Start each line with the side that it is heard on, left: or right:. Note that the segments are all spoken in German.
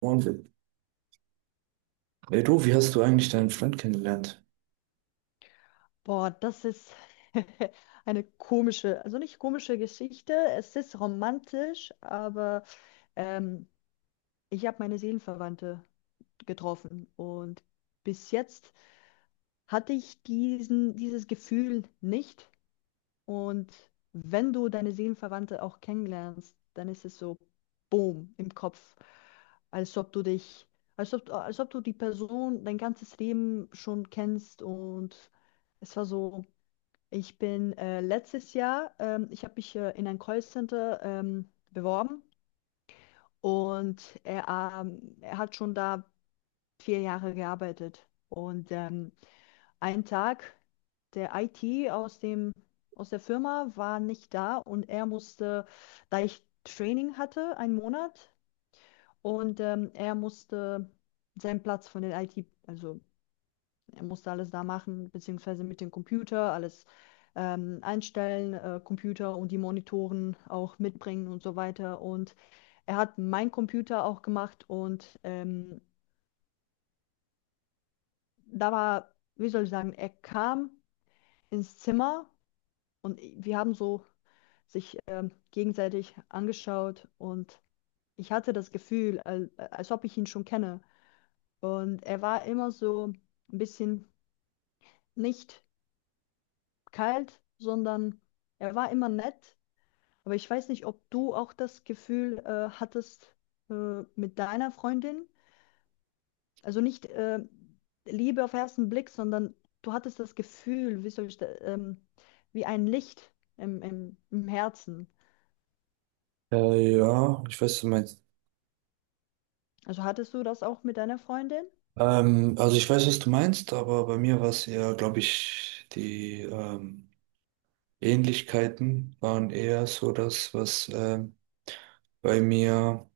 right: Und, ey du, wie hast du eigentlich deinen Freund kennengelernt?
left: Boah, das ist eine komische, also nicht komische Geschichte. Es ist romantisch, aber ähm, ich habe meine Seelenverwandte getroffen und bis jetzt hatte dieses Gefühl nicht. Und wenn du deine Seelenverwandte auch kennenlernst, dann ist es so, boom, im Kopf, als ob du dich, als ob du die Person dein ganzes Leben schon kennst und es war so. Ich bin letztes Jahr, ich habe mich in ein Callcenter beworben und er hat schon da 4 Jahre gearbeitet. Und ein Tag, der IT aus der Firma war nicht da und er musste, da ich Training hatte, 1 Monat, und er musste seinen Platz von den IT, also er musste alles da machen, beziehungsweise mit dem Computer alles einstellen, Computer und die Monitoren auch mitbringen und so weiter. Und er hat meinen Computer auch gemacht und da war, wie soll ich sagen, er kam ins Zimmer und wir haben so sich gegenseitig angeschaut und ich hatte das Gefühl, als ob ich ihn schon kenne. Und er war immer so ein bisschen nicht kalt, sondern er war immer nett. Aber ich weiß nicht, ob du auch das Gefühl hattest mit deiner Freundin, also nicht Liebe auf ersten Blick, sondern du hattest das Gefühl, wie soll ich da, wie ein Licht im Herzen.
right: Ja, ich weiß, was du meinst.
left: Also hattest du das auch mit deiner Freundin?
right: Also ich weiß, was du meinst, aber bei mir war es eher, glaube ich, die Ähnlichkeiten waren eher so das, was bei mir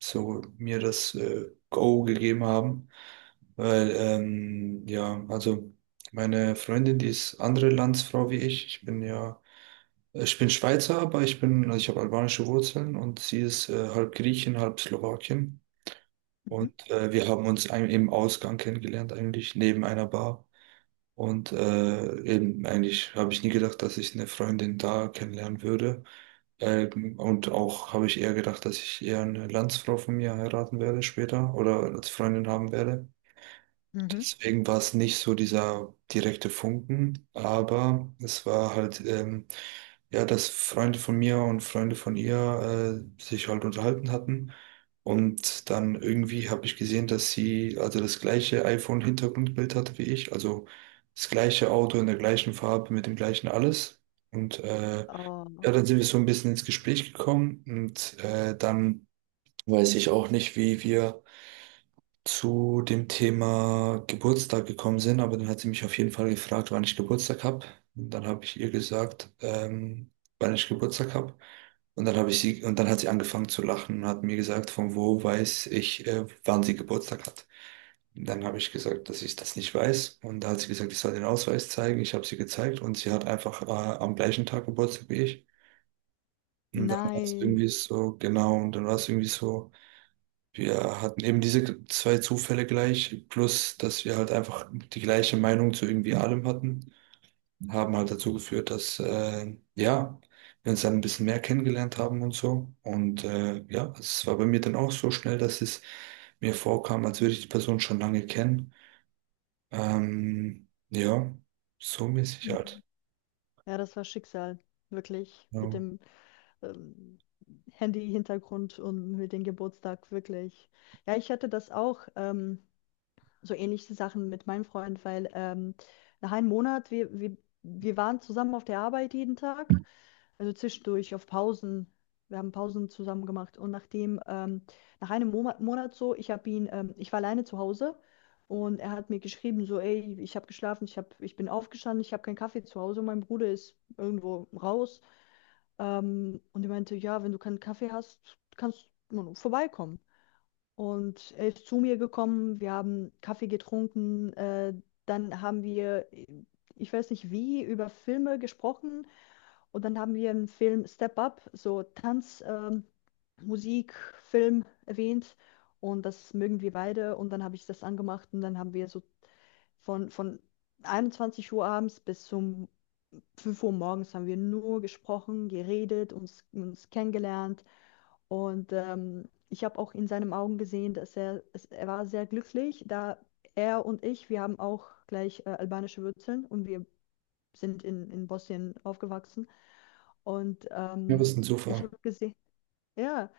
right: so mir das Go gegeben haben. Weil, ja, also meine Freundin, die ist andere Landsfrau wie ich. Ich bin Schweizer, aber ich bin, also ich habe albanische Wurzeln und sie ist halb Griechin, halb Slowakin.
left: Mhm.
right: Und wir haben uns im Ausgang kennengelernt, eigentlich neben einer Bar. Und eben eigentlich habe ich nie gedacht, dass ich eine Freundin da kennenlernen würde. Und auch habe ich eher gedacht, dass ich eher eine Landsfrau von mir heiraten werde später oder als Freundin haben werde.
left: Mhm.
right: Deswegen war es nicht so dieser direkte Funken, aber es war halt, ja, dass Freunde von mir und Freunde von ihr sich halt unterhalten hatten. Und dann irgendwie habe ich gesehen, dass sie also das gleiche iPhone-Hintergrundbild hatte wie ich, also das gleiche Auto in der gleichen Farbe mit dem gleichen alles. Und ja,
left: Oh,
right: dann sind wir so ein bisschen ins Gespräch gekommen und dann weiß ich auch nicht, wie wir zu dem Thema Geburtstag gekommen sind, aber dann hat sie mich auf jeden Fall gefragt, wann ich Geburtstag habe. Und dann habe ich ihr gesagt, wann ich Geburtstag habe. Und dann hat sie angefangen zu lachen und hat mir gesagt, von wo weiß ich, wann sie Geburtstag hat. Dann habe ich gesagt, dass ich das nicht weiß. Und da hat sie gesagt, ich soll den Ausweis zeigen. Ich habe sie gezeigt und sie hat einfach am gleichen Tag Geburtstag wie ich. Und
left: nein.
right: dann war es irgendwie so, wir hatten eben diese zwei Zufälle gleich, plus dass wir halt einfach die gleiche Meinung zu irgendwie allem hatten, haben halt dazu geführt, dass ja, wir uns dann ein bisschen mehr kennengelernt haben und so. Und ja, es war bei mir dann auch so schnell, dass es mir vorkam, als würde ich die Person schon lange kennen. Ja, so mäßig
left: Mhm.
right: halt.
left: Ja, das war Schicksal, wirklich,
right: Ja,
left: mit dem ähm, Handy-Hintergrund und mit dem Geburtstag, wirklich. Ja, ich hatte das auch. So ähnliche Sachen mit meinem Freund, weil nach 1 Monat, wir waren zusammen auf der Arbeit jeden Tag, also zwischendurch auf Pausen. Wir haben Pausen zusammen gemacht und nach einem Mo Monat so, ich war alleine zu Hause und er hat mir geschrieben, so, ey, ich habe geschlafen, ich bin aufgestanden, ich habe keinen Kaffee zu Hause, mein Bruder ist irgendwo raus. Und er meinte, ja, wenn du keinen Kaffee hast, kannst du vorbeikommen. Und er ist zu mir gekommen, wir haben Kaffee getrunken, dann haben wir, ich weiß nicht wie, über Filme gesprochen und dann haben wir im Film Step Up so Tanz, Musik, Film erwähnt und das mögen wir beide und dann habe ich das angemacht und dann haben wir so von 21 Uhr abends bis zum 5 Uhr morgens haben wir nur gesprochen, geredet, uns kennengelernt und ich habe auch in seinen Augen gesehen, dass er war sehr glücklich, da er und ich, wir haben auch gleich albanische Wurzeln und wir sind in Bosnien aufgewachsen. Und
right: ja, was ein
left: ich
right: Zufall.
left: habe gesehen, ja,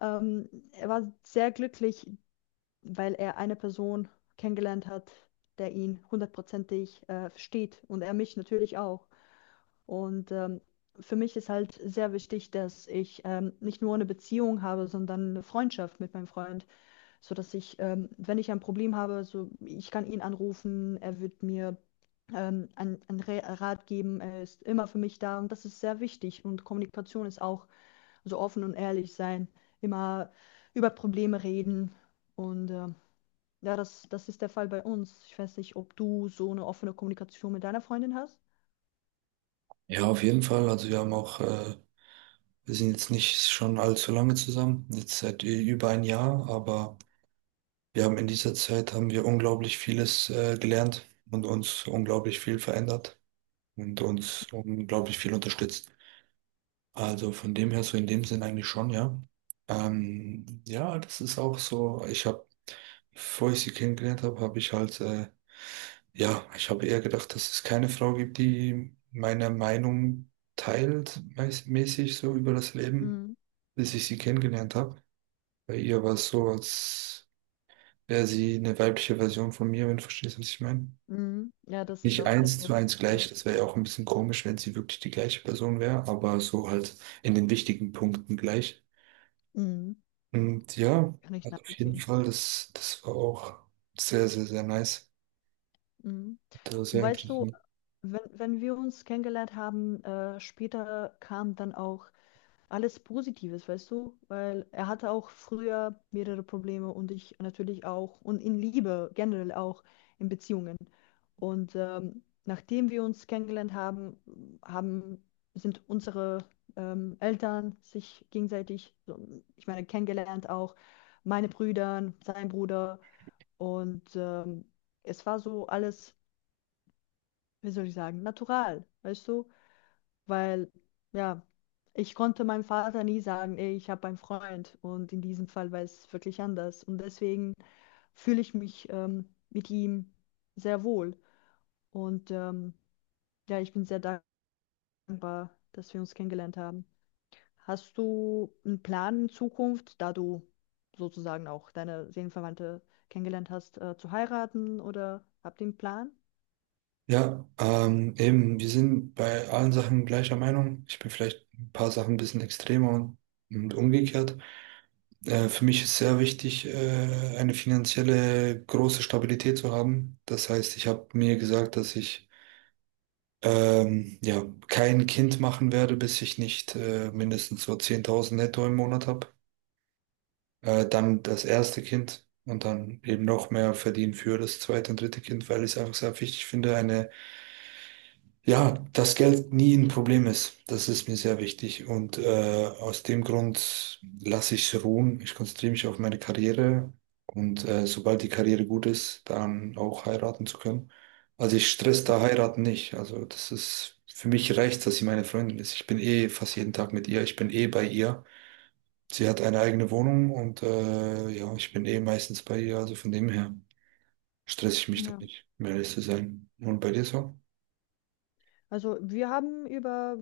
left: er war sehr glücklich, weil er eine Person kennengelernt hat, der ihn hundertprozentig versteht und er mich natürlich auch. Und für mich ist halt sehr wichtig, dass ich nicht nur eine Beziehung habe, sondern eine Freundschaft mit meinem Freund, so dass ich, wenn ich ein Problem habe, so ich kann ihn anrufen, er wird mir einen Rat geben, er ist immer für mich da und das ist sehr wichtig. Und Kommunikation ist auch so offen und ehrlich sein, immer über Probleme reden und ja, das ist der Fall bei uns. Ich weiß nicht, ob du so eine offene Kommunikation mit deiner Freundin hast.
right: Ja, auf jeden Fall. Also wir haben auch, wir sind jetzt nicht schon allzu lange zusammen, jetzt über ein Jahr, aber Wir haben in dieser Zeit haben wir unglaublich vieles gelernt und uns unglaublich viel verändert und uns unglaublich viel unterstützt. Also von dem her, so in dem Sinn eigentlich schon, ja. Ja, das ist auch so. Ich habe, bevor ich sie kennengelernt habe, habe ich halt, ja, ich habe eher gedacht, dass es keine Frau gibt, die meine Meinung teilt, mäßig so über das Leben, bis ich sie kennengelernt habe. Bei ihr war es so, als wäre sie eine weibliche Version von mir, wenn du verstehst, was ich meine.
left: Mhm. Ja, das ist
right: Nicht
left: auch der
right: eins zu
left: Fall.
right: eins
left: Ja.
right: gleich, das wäre ja auch ein bisschen komisch, wenn sie wirklich die gleiche Person wäre, aber so halt in den wichtigen Punkten gleich.
left: Mhm.
right: Und ja,
left: Kann ich
right: also auf jeden
left: nachvollziehen.
right: Fall, das war auch sehr, sehr, sehr nice.
left: Mhm.
right: Das war
left: Und
right: sehr
left: weißt du,
right: interessant.
left: wenn wir uns kennengelernt haben, später kam dann auch alles Positives, weißt du? Weil er hatte auch früher mehrere Probleme und ich natürlich auch und in Liebe generell auch in Beziehungen. Und nachdem wir uns kennengelernt haben, haben sind unsere Eltern sich gegenseitig, so, ich meine, kennengelernt auch, meine Brüder, sein Bruder und es war so alles, wie soll ich sagen, natural, weißt du? Weil ja, ich konnte meinem Vater nie sagen, ey, ich habe einen Freund und in diesem Fall war es wirklich anders und deswegen fühle ich mich mit ihm sehr wohl und ja, ich bin sehr dankbar, dass wir uns kennengelernt haben. Hast du einen Plan in Zukunft, da du sozusagen auch deine Seelenverwandte kennengelernt hast, zu heiraten oder habt ihr einen Plan?
right: Ja, eben, wir sind bei allen Sachen gleicher Meinung. Ich bin vielleicht ein paar Sachen ein bisschen extremer und umgekehrt. Für mich ist sehr wichtig, eine finanzielle große Stabilität zu haben. Das heißt, ich habe mir gesagt, dass ich ja, kein Kind machen werde, bis ich nicht mindestens so 10.000 netto im Monat habe. Dann das erste Kind und dann eben noch mehr verdienen für das zweite und dritte Kind, weil ich es einfach sehr wichtig finde, eine ja, dass Geld nie ein Problem ist, das ist mir sehr wichtig und aus dem Grund lasse ich es ruhen. Ich konzentriere mich auf meine Karriere und sobald die Karriere gut ist, dann auch heiraten zu können. Also ich stress da heiraten nicht. Also das ist für mich reicht, dass sie meine Freundin ist. Ich bin eh fast jeden Tag mit ihr. Ich bin eh bei ihr. Sie hat eine eigene Wohnung und ich bin eh meistens bei ihr. Also von dem her stress ich mich da
left: Ja.
right: nicht, um ehrlich zu sein. Und bei dir so?
left: Also wir haben über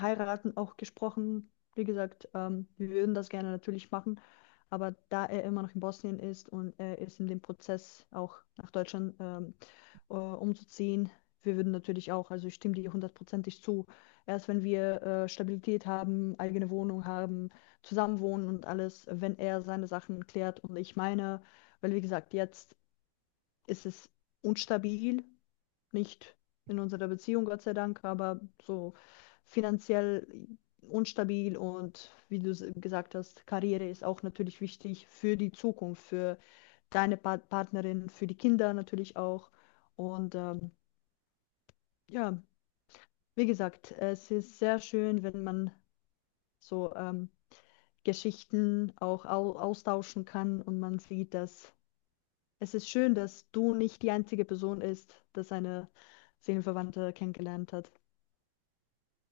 left: Heiraten auch gesprochen. Wie gesagt, wir würden das gerne natürlich machen, aber da er immer noch in Bosnien ist und er ist in dem Prozess auch nach Deutschland umzuziehen, wir würden natürlich auch, also ich stimme dir hundertprozentig zu, erst wenn wir Stabilität haben, eigene Wohnung haben, zusammenwohnen und alles, wenn er seine Sachen klärt und ich meine, weil wie gesagt, jetzt ist es unstabil nicht in unserer Beziehung, Gott sei Dank, aber so finanziell unstabil und wie du gesagt hast, Karriere ist auch natürlich wichtig für die Zukunft, für deine Partnerin, für die Kinder natürlich auch. Und ja, wie gesagt, es ist sehr schön, wenn man so Geschichten auch au austauschen kann und man sieht, dass es ist schön, dass du nicht die einzige Person ist, dass eine Seelenverwandte kennengelernt hat.